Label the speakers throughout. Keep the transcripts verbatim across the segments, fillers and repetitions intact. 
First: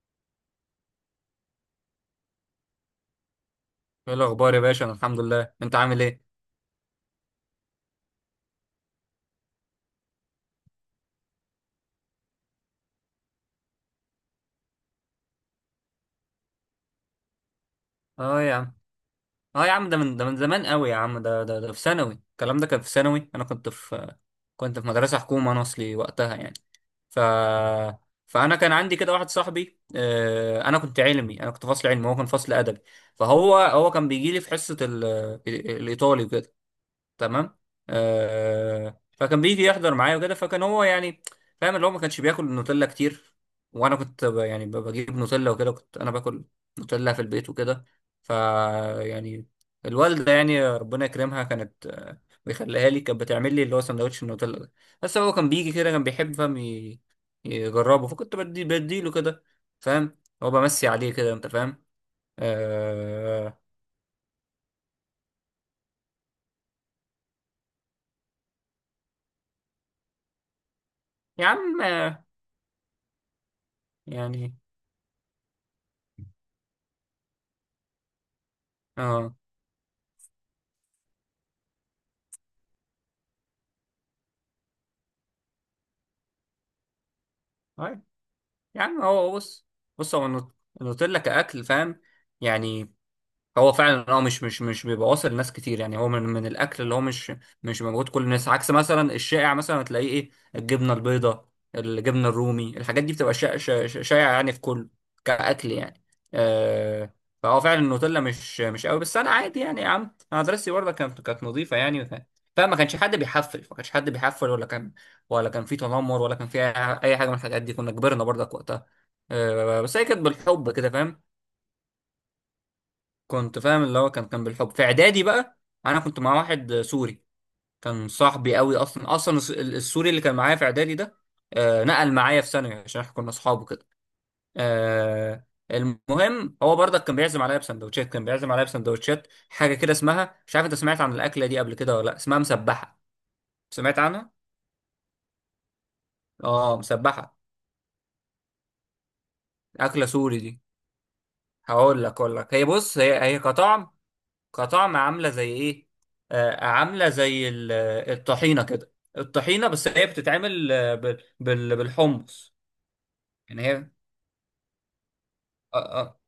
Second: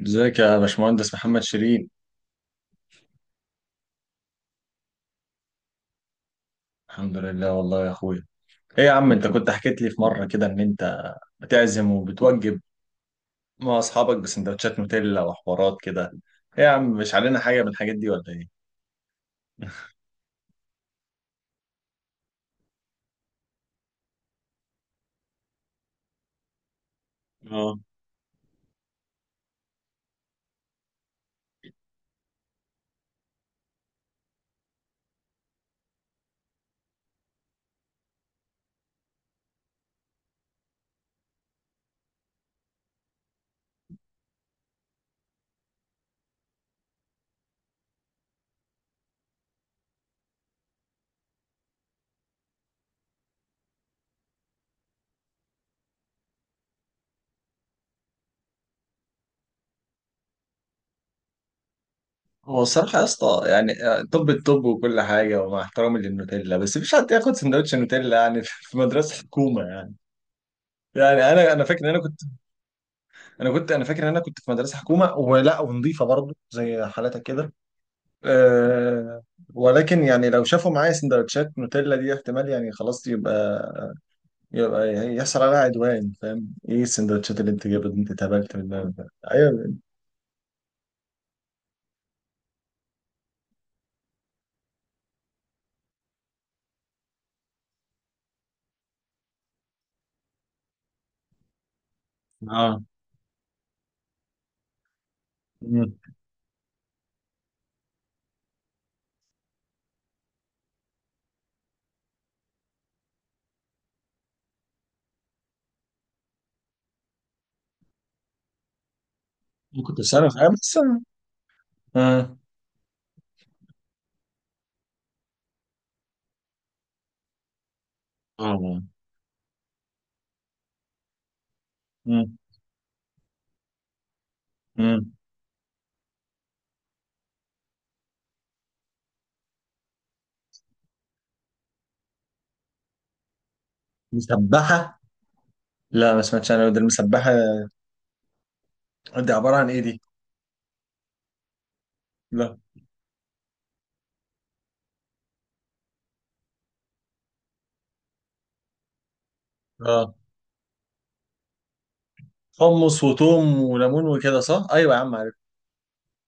Speaker 1: ازيك يا باشمهندس محمد شيرين؟
Speaker 2: ايه الاخبار يا باشا؟ انا الحمد لله، انت عامل ايه؟
Speaker 1: الحمد لله والله يا اخويا. ايه يا عم، انت كنت حكيت لي في مره كده ان انت بتعزم وبتوجب مع اصحابك بسندوتشات نوتيلا وحوارات كده. ايه يا عم، مش علينا حاجه من الحاجات دي ولا
Speaker 2: اه يا
Speaker 1: ايه؟
Speaker 2: عم، اه يا عم، ده من ده من زمان قوي يا عم، ده ده, ده في ثانوي، الكلام ده كان في ثانوي. انا كنت في كنت في مدرسه حكومه انا اصلي وقتها يعني. ف
Speaker 1: اه.
Speaker 2: فانا كان عندي كده واحد صاحبي، آه، انا كنت علمي، انا كنت فصل علمي وهو كان فصل ادبي. فهو هو كان بيجي لي في حصه ال- الايطالي وكده، تمام. آه، فكان بيجي يحضر معايا وكده، فكان هو يعني فاهم اللي هو ما كانش بياكل نوتيلا كتير، وانا كنت ب- يعني ب- بجيب نوتيلا وكده، كنت انا باكل نوتيلا في البيت وكده. ف يعني الوالده يعني ربنا يكرمها كانت، آه، بيخليها لي، كانت بتعمل لي اللي هو سندوتش النوتيلا ده. بس هو كان بيجي كده، كان بيحب فاهم ي- يجربه، فكنت بدي بديله كده، فاهم، هو بمسي عليه كده، انت فاهم؟
Speaker 1: هو الصراحه يا اسطى،
Speaker 2: آه
Speaker 1: يعني آه، طب الطب وكل حاجه، ومع احترامي للنوتيلا بس مش حد ياخد سندوتش نوتيلا يعني في مدرسه حكومه يعني. يعني
Speaker 2: يا
Speaker 1: انا انا فاكر
Speaker 2: عم،
Speaker 1: ان انا كنت
Speaker 2: آه،
Speaker 1: انا كنت انا فاكر ان انا كنت في
Speaker 2: يعني
Speaker 1: مدرسه حكومه ولا ونظيفه برضه زي حالتك كده. أه.
Speaker 2: اه
Speaker 1: ولكن يعني لو شافوا معايا سندوتشات نوتيلا دي احتمال يعني خلاص يبقى يبقى يحصل عليها عدوان. فاهم ايه السندوتشات اللي انت جايبها دي؟ انت اتهبلت
Speaker 2: يا
Speaker 1: منها
Speaker 2: عم،
Speaker 1: ده.
Speaker 2: هو بص،
Speaker 1: ايوه.
Speaker 2: بص هو النوت- النوتيلا كأكل، فاهم يعني، هو فعلا اه مش مش مش بيبقى واصل لناس كتير يعني، هو من من الاكل اللي هو مش مش موجود كل الناس، عكس مثلا الشائع مثلا هتلاقيه ايه، الجبنه البيضاء، الجبنه
Speaker 1: اه.
Speaker 2: الرومي، الحاجات دي بتبقى شا- شا- شا- شائعه يعني في كل كاكل
Speaker 1: مم.
Speaker 2: يعني. آه، فهو فعلا النوتيلا مش مش قوي، بس انا عادي يعني يا عم، انا مدرستي برضه كانت كانت نظيفه يعني، ف- فما كانش حد بيحفل، ما كانش حد بيحفل ولا كان ولا كان في تنمر ولا كان في اي أي حاجه من الحاجات دي. كنا كبرنا برضك وقتها، آه،
Speaker 1: ممكن
Speaker 2: بس هي
Speaker 1: بس
Speaker 2: كانت
Speaker 1: انا تسبح فاهم
Speaker 2: بالحب
Speaker 1: بس
Speaker 2: كده،
Speaker 1: أنا-
Speaker 2: فاهم؟
Speaker 1: مم.
Speaker 2: كنت فاهم اللي هو كان كان بالحب. في اعدادي بقى انا كنت مع واحد سوري، كان صاحبي قوي
Speaker 1: اه.
Speaker 2: اصلا، اصلا الس- السوري اللي كان معايا في اعدادي ده، آه، نقل
Speaker 1: مم.
Speaker 2: معايا في ثانوي عشان احنا كنا اصحاب وكده.
Speaker 1: مم.
Speaker 2: آه، المهم هو برضك كان بيعزم عليا بسندوتشات، كان بيعزم عليا بسندوتشات حاجه كده اسمها، مش عارف انت سمعت عن الاكله دي قبل كده ولا لا، اسمها مسبحه، سمعت عنها؟
Speaker 1: مسبحة. لا ما سمعتش انا،
Speaker 2: اه
Speaker 1: ده المسبحة
Speaker 2: مسبحه،
Speaker 1: دي عبارة عن ايه دي؟
Speaker 2: اكله سوري دي. هقول لك اقول لك
Speaker 1: لا.
Speaker 2: هي، بص هي، هي كطعم، كطعم عامله زي ايه، آه عامله زي ال- آه، الطحينه كده، الطحينه بس هي
Speaker 1: اه،
Speaker 2: بتتعمل، آه، بال- بال- بالحمص،
Speaker 1: حمص وتوم
Speaker 2: يعني هي،
Speaker 1: وليمون وكده صح؟ ايوه يا عم عارف.
Speaker 2: آه، آه،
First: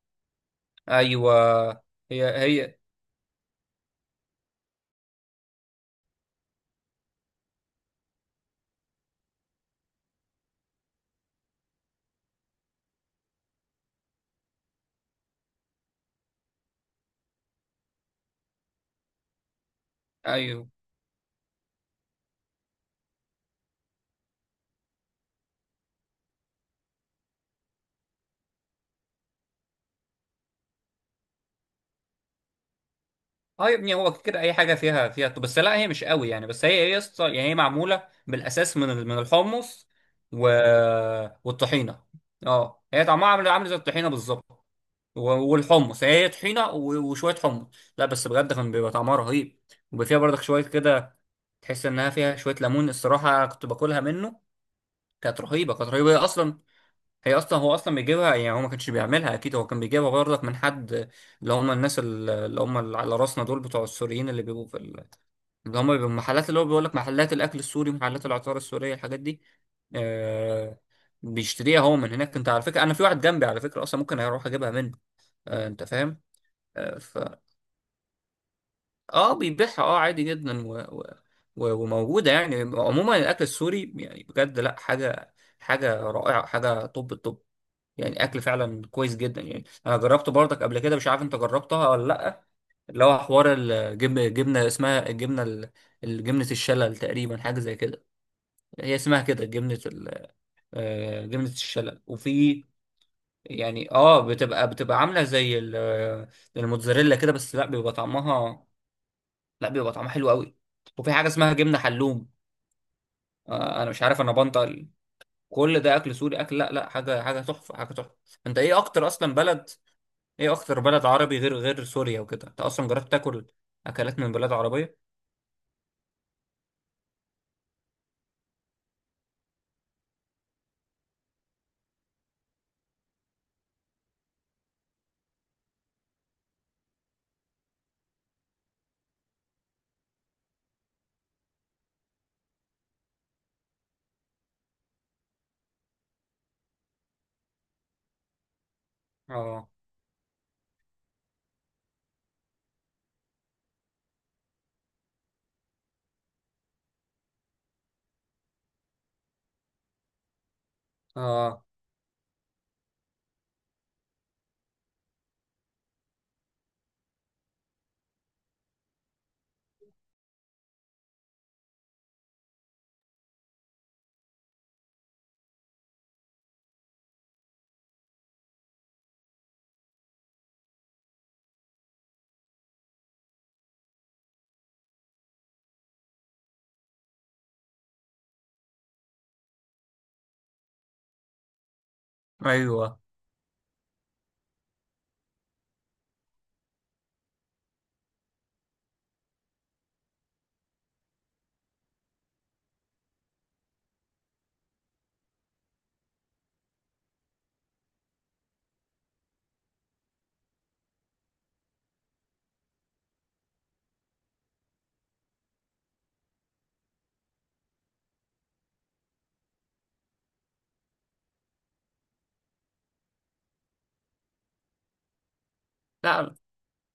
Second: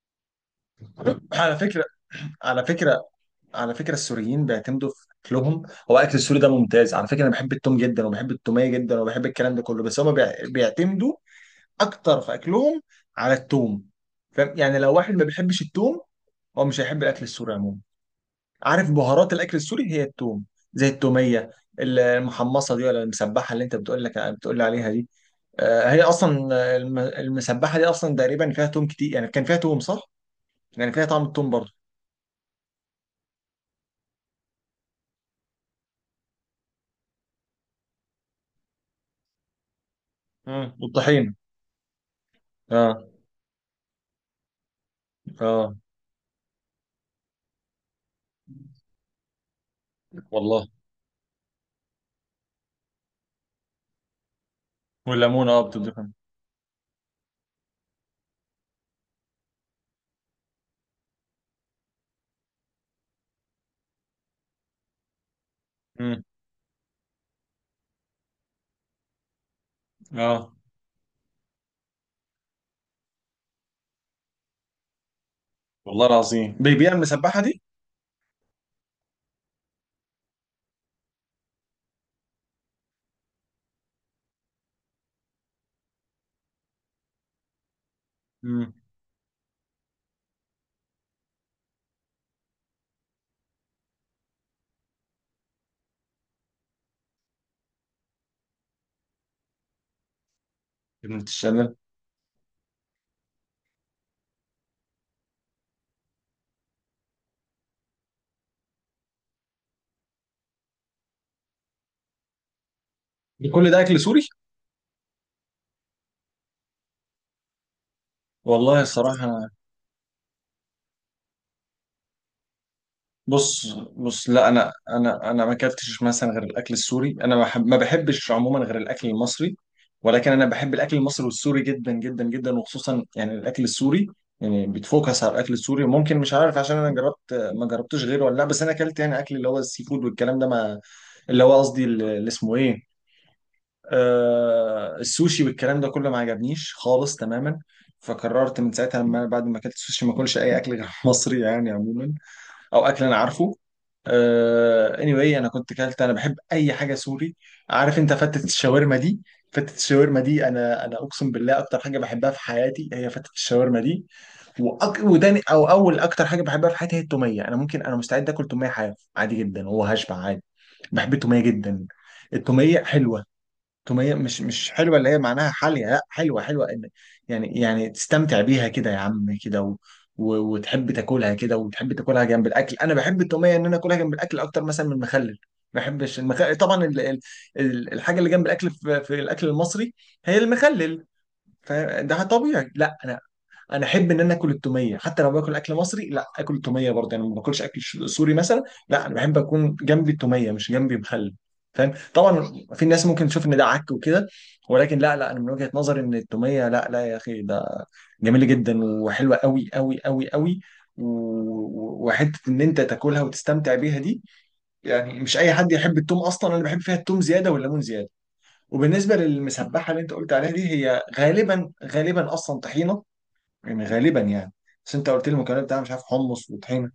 Speaker 2: ايوه،
Speaker 1: على فكرة
Speaker 2: هي
Speaker 1: على
Speaker 2: هي،
Speaker 1: فكرة على فكرة السوريين بيعتمدوا في أكلهم. هو أكل السوري ده ممتاز على فكرة، أنا بحب التوم جدا وبحب التومية جدا وبحب الكلام ده كله، بس هما بيع- بيعتمدوا أكتر في أكلهم على التوم. فاهم يعني لو واحد ما بيحبش التوم، هو مش هيحب الأكل السوري عموما. عارف بهارات الأكل السوري هي التوم،
Speaker 2: ايوه.
Speaker 1: زي التومية. المحمصة دي ولا المسبحة اللي أنت بتقول لك بتقول لي عليها دي آه، هي أصلا، آه، الم- المسبحة دي أصلا تقريبا فيها توم كتير، يعني كان فيها توم صح؟ يعني فيها طعم التوم برضه.
Speaker 2: اه يا ابني، هو كده اي حاجه فيها فيها بس، لا هي مش قوي يعني، بس هي هي يسطا- يعني هي معموله بالاساس من ال- من الحمص و...
Speaker 1: مم. والطحين.
Speaker 2: والطحينه. اه
Speaker 1: اه.
Speaker 2: هي طعمها عامل عامل زي الطحينه بالظبط، و-
Speaker 1: اه.
Speaker 2: والحمص، هي هي طحينه و- وشويه حمص، لا بس بجد كان بيبقى طعمها رهيب، وبيبقى فيها برضك شويه
Speaker 1: والله.
Speaker 2: كده تحس انها فيها شويه ليمون، الصراحه كنت باكلها منه، كانت
Speaker 1: والليمون اه،
Speaker 2: رهيبه، كانت رهيبه.
Speaker 1: بتضيفها.
Speaker 2: هي اصلا، هي اصلا هو اصلا بيجيبها يعني، هو ما كانش بيعملها اكيد، هو كان بيجيبها برضك من حد، اللي هم الناس ال- اللي هم اللي على راسنا دول، بتوع السوريين اللي بيبقوا في ال- اللي هم بيبقوا
Speaker 1: امم.
Speaker 2: محلات، اللي هو بيقول لك محلات الاكل السوري، محلات العطار السوريه، الحاجات دي،
Speaker 1: اه،
Speaker 2: آه، بيشتريها هو من هناك. انت على فكره انا في واحد جنبي على فكره اصلا، ممكن اروح اجيبها منه، آه، انت
Speaker 1: والله
Speaker 2: فاهم.
Speaker 1: العظيم بيبيع
Speaker 2: آه ف
Speaker 1: المسبحه دي؟
Speaker 2: اه بيبيعها، اه عادي جدا و... و... و- وموجودة يعني. عموما الأكل السوري يعني بجد لا حاجة، حاجة رائعة، حاجة طب الطب، يعني أكل
Speaker 1: امم.
Speaker 2: فعلا كويس جدا. يعني أنا جربته برضك قبل كده، مش عارف أنت جربتها ولا لأ، اللي هو حوار الجبن، جبنة اسمها الجبنة ال- الجبنة الشلل تقريبا، حاجة زي كده، هي اسمها كده جبنة ال...
Speaker 1: ابنة
Speaker 2: آه، جبنة
Speaker 1: الشلال.
Speaker 2: الشلل. وفي يعني اه بتبقى بتبقى عاملة زي ال- آه، الموتزاريلا كده، بس لا بيبقى طعمها لا بيبقى طعمها حلو قوي، وفي حاجه اسمها جبنه حلوم،
Speaker 1: ده كل ده
Speaker 2: آه انا
Speaker 1: اكل
Speaker 2: مش
Speaker 1: سوري؟
Speaker 2: عارف انا بنطق. كل ده اكل سوري، اكل لا لا، حاجه، حاجه تحفه، حاجه تحفه. انت ايه
Speaker 1: والله
Speaker 2: اكتر اصلا
Speaker 1: الصراحه.
Speaker 2: بلد ايه اكتر بلد عربي غير غير سوريا وكده، انت اصلا جربت تاكل
Speaker 1: بص
Speaker 2: اكلات
Speaker 1: بص،
Speaker 2: من
Speaker 1: لا
Speaker 2: بلاد
Speaker 1: انا
Speaker 2: عربيه؟
Speaker 1: انا انا ما اكلتش مثلا غير الاكل السوري، انا ما بحب- ما بحبش عموما غير الاكل المصري. ولكن انا بحب الاكل المصري والسوري جدا جدا جدا، وخصوصا يعني الاكل السوري. يعني بتفوكس على الاكل السوري، ممكن مش عارف عشان انا جربت ما جربتوش غيره ولا لا. بس انا اكلت يعني اكل اللي هو السي فود والكلام ده، ما اللي هو قصدي اللي اللي اسمه ايه، آه، السوشي والكلام ده كله ما عجبنيش خالص تماما. فقررت من ساعتها لما بعد ما
Speaker 2: اه،
Speaker 1: اكلت السوشي ما اكلش اي اكل غير مصري يعني عموما، او اكل انا عارفه. آه anyway انا كنت كلت انا بحب اي حاجه سوري. عارف انت فتة الشاورما دي؟ فتة الشاورما دي انا انا اقسم بالله
Speaker 2: اه،
Speaker 1: اكتر حاجه بحبها في حياتي هي فتة الشاورما دي. وأك... وتاني او اول اكتر حاجه بحبها في حياتي هي التوميه. انا ممكن انا مستعد اكل توميه حاف عادي جدا وهشبع عادي. بحب التوميه جدا. التوميه حلوه. تومية مش مش حلوة اللي هي معناها حالية، لا حلوة حلوة إن- يعني يعني تستمتع بيها كده يا عم كده، و... و... وتحب تاكلها كده، وتحب تاكلها جنب الاكل. انا بحب التومية ان انا اكلها جنب الاكل اكتر مثلا من المخلل. ما بحبش المخلل طبعا، ال... ال... ال- الحاجة اللي جنب الاكل في... في الاكل المصري هي المخلل. فده طبيعي، لا
Speaker 2: ايوه.
Speaker 1: انا انا احب ان انا اكل التوميه حتى لو باكل اكل مصري، لا اكل التوميه برضه، يعني ما باكلش اكل ش- سوري مثلا. لا انا بحب اكون جنبي التوميه مش جنبي مخلل. فاهم طبعا. في ناس ممكن تشوف ان ده عك وكده، ولكن لا لا، انا من وجهه نظري ان التوميه، لا لا يا اخي، ده جميله جدا وحلوه قوي قوي قوي قوي. و- وحته ان انت تاكلها وتستمتع بيها دي. يعني مش اي حد يحب التوم اصلا، انا بحب فيها التوم زياده والليمون زياده. وبالنسبه للمسبحه اللي انت قلت عليها دي، هي غالبا غالبا اصلا طحينه يعني، غالبا يعني. بس انت قلت لي المكونات بتاعها مش عارف
Speaker 2: لا
Speaker 1: حمص وطحينه.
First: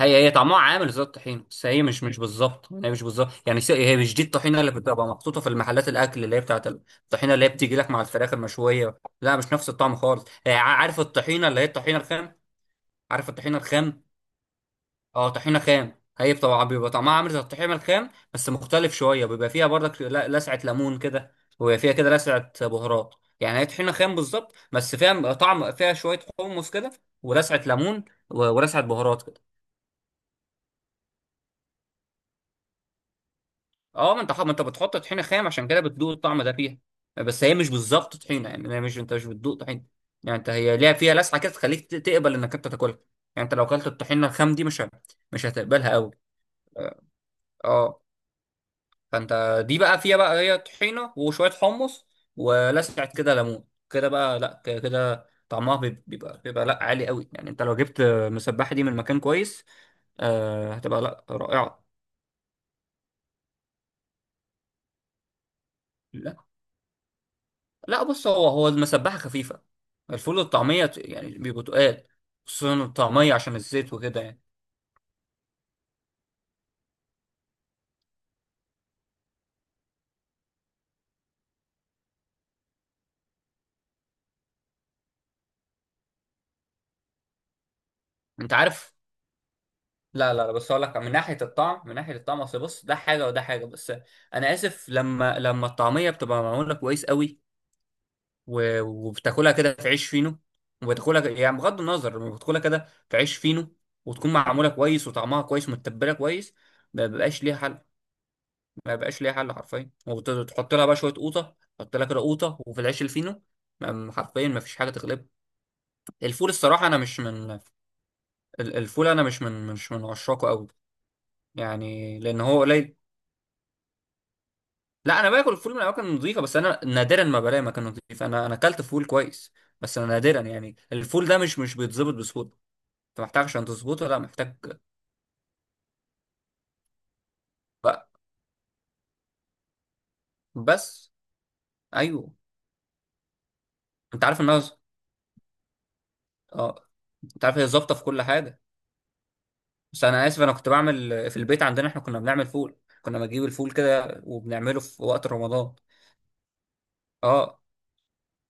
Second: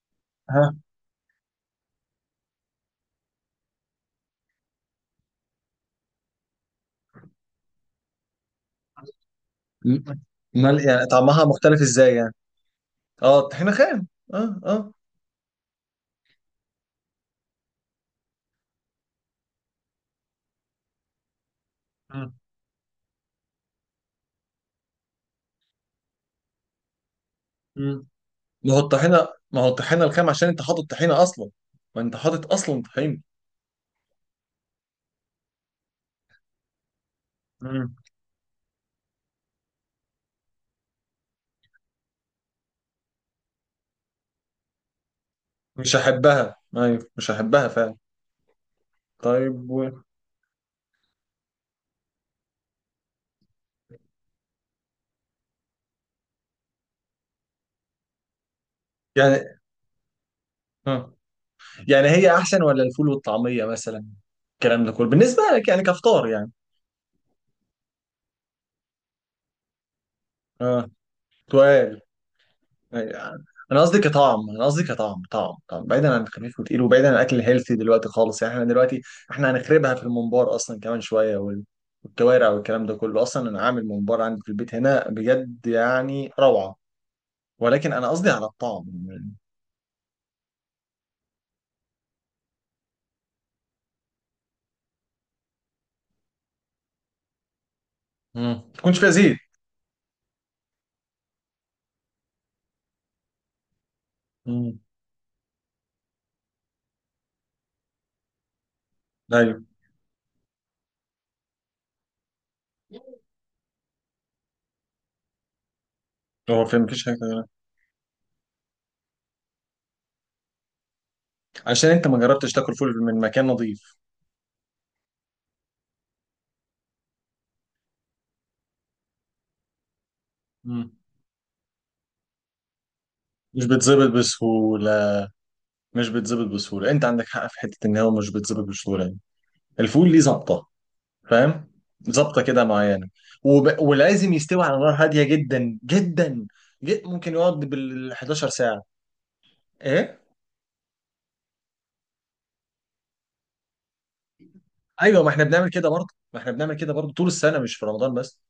Speaker 2: هي هي طعمها
Speaker 1: ها.
Speaker 2: عامل زي الطحين، بس هي مش مش بالظبط، هي مش بالظبط يعني، س- هي مش دي الطحينه اللي بتبقى محطوطه في المحلات، الاكل اللي هي بتاعت الطحينه اللي هي بتيجي لك مع الفراخ المشويه، لا مش نفس الطعم خالص، هي ع-
Speaker 1: امال
Speaker 2: عارف
Speaker 1: يعني طعمها
Speaker 2: الطحينه اللي هي
Speaker 1: مختلف
Speaker 2: الطحينه
Speaker 1: ازاي يعني؟
Speaker 2: الخام، عارف
Speaker 1: اه
Speaker 2: الطحينة
Speaker 1: الطحينه
Speaker 2: الخام؟
Speaker 1: خام. اه، اه.
Speaker 2: اه طحينة خام، هي طبعا بيبقى طعمها عامل زي الطحينة الخام بس مختلف شوية، بيبقى فيها برضك ل- لسعة ليمون كده، وبيبقى فيها كده
Speaker 1: مم.
Speaker 2: لسعة بهارات، يعني هي طحينة خام بالظبط، بس فيها طعم، فيها شوية حمص كده ولسعة ليمون،
Speaker 1: مم.
Speaker 2: و-
Speaker 1: ما هو
Speaker 2: ولسعة بهارات
Speaker 1: الطحينه،
Speaker 2: كده.
Speaker 1: ما هو الطحينه الخام عشان انت حاطط طحينه اصلا. ما انت حاطط اصلا طحينه.
Speaker 2: اه، ما انت ح- ما انت بتحط طحينة خام، عشان كده بتدوق الطعم ده فيها، بس هي مش
Speaker 1: مم.
Speaker 2: بالظبط طحينة يعني، هي مش، انت مش بتدوق طحينة يعني، انت هي ليها فيها لسعة كده تخليك ت- تقبل انك انت تاكلها، يعني انت لو اكلت الطحينة الخام دي مش ه- مش هتقبلها
Speaker 1: مش
Speaker 2: قوي.
Speaker 1: هحبها،
Speaker 2: اه،
Speaker 1: ايوه مش هحبها فعلا.
Speaker 2: آه. فانت
Speaker 1: طيب
Speaker 2: دي
Speaker 1: و...
Speaker 2: بقى فيها بقى، هي طحينه وشويه حمص ولسعه كده ليمون كده بقى، لا ك- كده طعمها بيب- بيبقى بيبقى لا عالي قوي، يعني انت لو جبت مسبحه دي من مكان
Speaker 1: يعني
Speaker 2: كويس، آه هتبقى
Speaker 1: اه،
Speaker 2: لا رائعه.
Speaker 1: يعني هي احسن ولا الفول والطعميه مثلا؟ الكلام ده كله بالنسبه لك يعني كفطار
Speaker 2: لا
Speaker 1: يعني.
Speaker 2: لا، بص هو، هو المسبحه خفيفه، الفول والطعميه
Speaker 1: اه.
Speaker 2: ت- يعني بيبقوا
Speaker 1: سؤال.
Speaker 2: تقال، خصوصا الطعميه
Speaker 1: يعني
Speaker 2: عشان
Speaker 1: انا
Speaker 2: الزيت
Speaker 1: قصدي
Speaker 2: وكده يعني،
Speaker 1: كطعم، انا قصدي كطعم، طعم طعم، بعيدا عن الخفيف وتقيل، وبعيدا عن الاكل الهيلثي دلوقتي خالص، يعني احنا دلوقتي احنا هنخربها في الممبار اصلا كمان شويه، وال- والكوارع والكلام ده كله، اصلا انا عامل ممبار عندي في البيت هنا بجد يعني روعه. ولكن انا قصدي على
Speaker 2: انت
Speaker 1: الطعم
Speaker 2: عارف.
Speaker 1: يعني.
Speaker 2: لا لا لا، بس اقول لك من ناحيه الطعم، من ناحيه الطعم، اصل بص ده حاجه وده حاجه، بس انا اسف، لما لما الطعميه بتبقى معموله كويس قوي،
Speaker 1: مم. ما
Speaker 2: و-
Speaker 1: تكونش فيها زيت.
Speaker 2: وبتاكلها كده في عيش فينو، وبتاكلها يعني بغض النظر بتاكلها كده في عيش فينو، وتكون معموله
Speaker 1: مم.
Speaker 2: كويس وطعمها كويس، متبله كويس، ما بيبقاش ليها حل، ما بيبقاش ليها حل
Speaker 1: ايوه.
Speaker 2: حرفيا، وتحط لها بقى شويه قوطه، تحط لها كده قوطه وفي العيش الفينو، ما- حرفيا ما فيش حاجه تغلبها. الفول
Speaker 1: هو في
Speaker 2: الصراحه انا
Speaker 1: مفيش حاجه
Speaker 2: مش
Speaker 1: غيرها.
Speaker 2: من ال- الفول انا مش من، مش من عشاقه قوي،
Speaker 1: عشان انت ما
Speaker 2: يعني لان
Speaker 1: جربتش
Speaker 2: هو
Speaker 1: تاكل
Speaker 2: قليل.
Speaker 1: فول من مكان نظيف.
Speaker 2: لا انا باكل الفول من اماكن نظيفه، بس انا نادرا ما بلاقي مكان نظيف، انا انا اكلت فول كويس، بس انا نادرا يعني،
Speaker 1: مم.
Speaker 2: الفول ده مش مش بيتظبط بسهوله، انت محتاج عشان
Speaker 1: مش
Speaker 2: تظبطه
Speaker 1: بيتظبط
Speaker 2: لا محتاج
Speaker 1: بسهوله. مش بيتظبط بسهوله، انت عندك حق في حته ان
Speaker 2: بقى
Speaker 1: هو مش بيتظبط بسهوله يعني. الفول ليه ظبطه.
Speaker 2: بس،
Speaker 1: فاهم.
Speaker 2: ايوه.
Speaker 1: ظابطه كده معينه. وب...
Speaker 2: انت
Speaker 1: ولازم
Speaker 2: عارف ان
Speaker 1: يستوي
Speaker 2: أنا،
Speaker 1: على نار هاديه جدا جدا.
Speaker 2: اه
Speaker 1: جد ممكن
Speaker 2: انت عارف،
Speaker 1: يقعد
Speaker 2: هي ظابطه في
Speaker 1: بال
Speaker 2: كل
Speaker 1: حداشر
Speaker 2: حاجه.
Speaker 1: ساعه.
Speaker 2: بس
Speaker 1: ايه.
Speaker 2: انا اسف، انا كنت بعمل في البيت، عندنا احنا كنا بنعمل فول، كنا بنجيب الفول كده وبنعمله في
Speaker 1: ايوه
Speaker 2: وقت
Speaker 1: ما احنا بنعمل
Speaker 2: رمضان،
Speaker 1: كده برضه. ما احنا بنعمل كده برضه طول السنه
Speaker 2: اه،
Speaker 1: مش في رمضان بس.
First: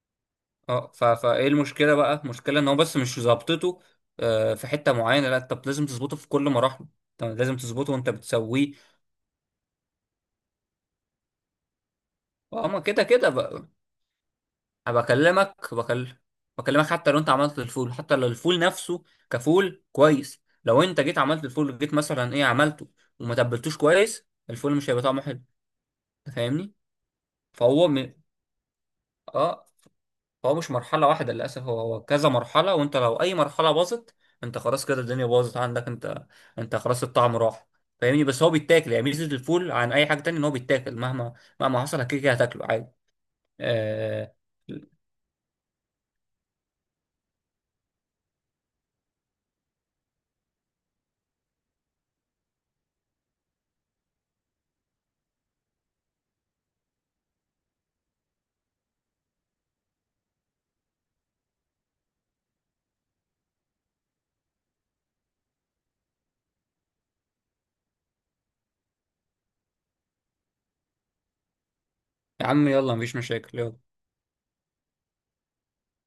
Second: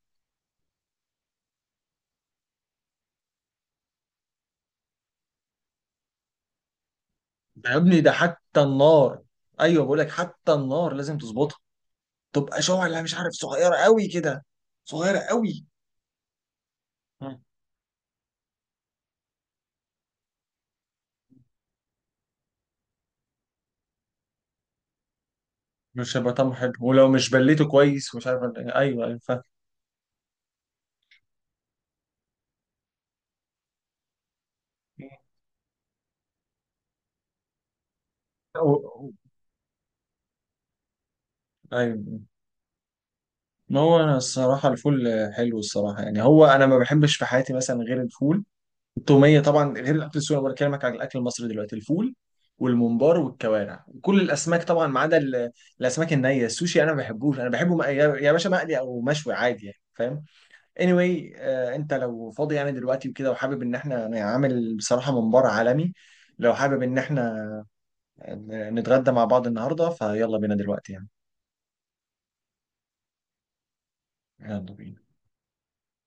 Speaker 2: اه. ف... فايه المشكله بقى؟ المشكله ان هو بس مش ظابطته، آه، في حته معينه، لا انت لازم تظبطه في كل مراحله، انت لازم
Speaker 1: ده يا
Speaker 2: تظبطه
Speaker 1: ابني
Speaker 2: وانت
Speaker 1: ده حتى
Speaker 2: بتسويه،
Speaker 1: النار. ايوه بقول لك حتى النار لازم تظبطها. تبقى
Speaker 2: اه ما
Speaker 1: شعله
Speaker 2: كده
Speaker 1: مش
Speaker 2: كده.
Speaker 1: عارف صغيره قوي كده.
Speaker 2: أنا
Speaker 1: صغيره قوي.
Speaker 2: بكلمك بكل بكلمك حتى لو انت
Speaker 1: مم.
Speaker 2: عملت الفول، حتى لو الفول نفسه كفول كويس، لو انت جيت عملت الفول جيت مثلا ايه عملته وما تبلتوش كويس، الفول مش هيبقى طعمه حلو.
Speaker 1: مش هيبقى
Speaker 2: أنت
Speaker 1: طعمه حلو،
Speaker 2: فاهمني؟
Speaker 1: ولو مش بليته
Speaker 2: فهو م...
Speaker 1: كويس ومش عارف، ايوه ايوه فاهم.
Speaker 2: اه فهو مش مرحله واحده للاسف، هو هو كذا مرحله، وانت لو اي مرحله باظت، انت خلاص كده، الدنيا باظت عندك انت، انت خلاص الطعم راح، فاهمني؟ بس هو
Speaker 1: و-
Speaker 2: بيتاكل يعني،
Speaker 1: و-
Speaker 2: ميزه الفول عن اي حاجه تانية ان هو بيتاكل، مهما مهما حصل
Speaker 1: ايوه.
Speaker 2: كده كده هتاكله عادي.
Speaker 1: ما هو انا
Speaker 2: آه...
Speaker 1: الصراحه الفول حلو الصراحه يعني، هو انا ما بحبش في حياتي مثلا غير الفول، التوميه طبعا، غير الاكل السوري. انا بكلمك عن الاكل المصري دلوقتي: الفول والممبار والكوارع، كل الاسماك طبعا ما عدا ال- الاسماك النيه، السوشي انا ما بحبوش. انا بحبه مق- يا يا باشا مقلي او مشوي عادي يعني فاهم. anyway آه انت لو فاضي يعني دلوقتي وكده، وحابب ان احنا نعمل بصراحه ممبار عالمي، لو حابب ان احنا نتغدى مع بعض النهارده فيلا بينا دلوقتي يعني.
Speaker 2: يا عم يلا، مفيش مشاكل، يلا.
Speaker 1: يلا بينا.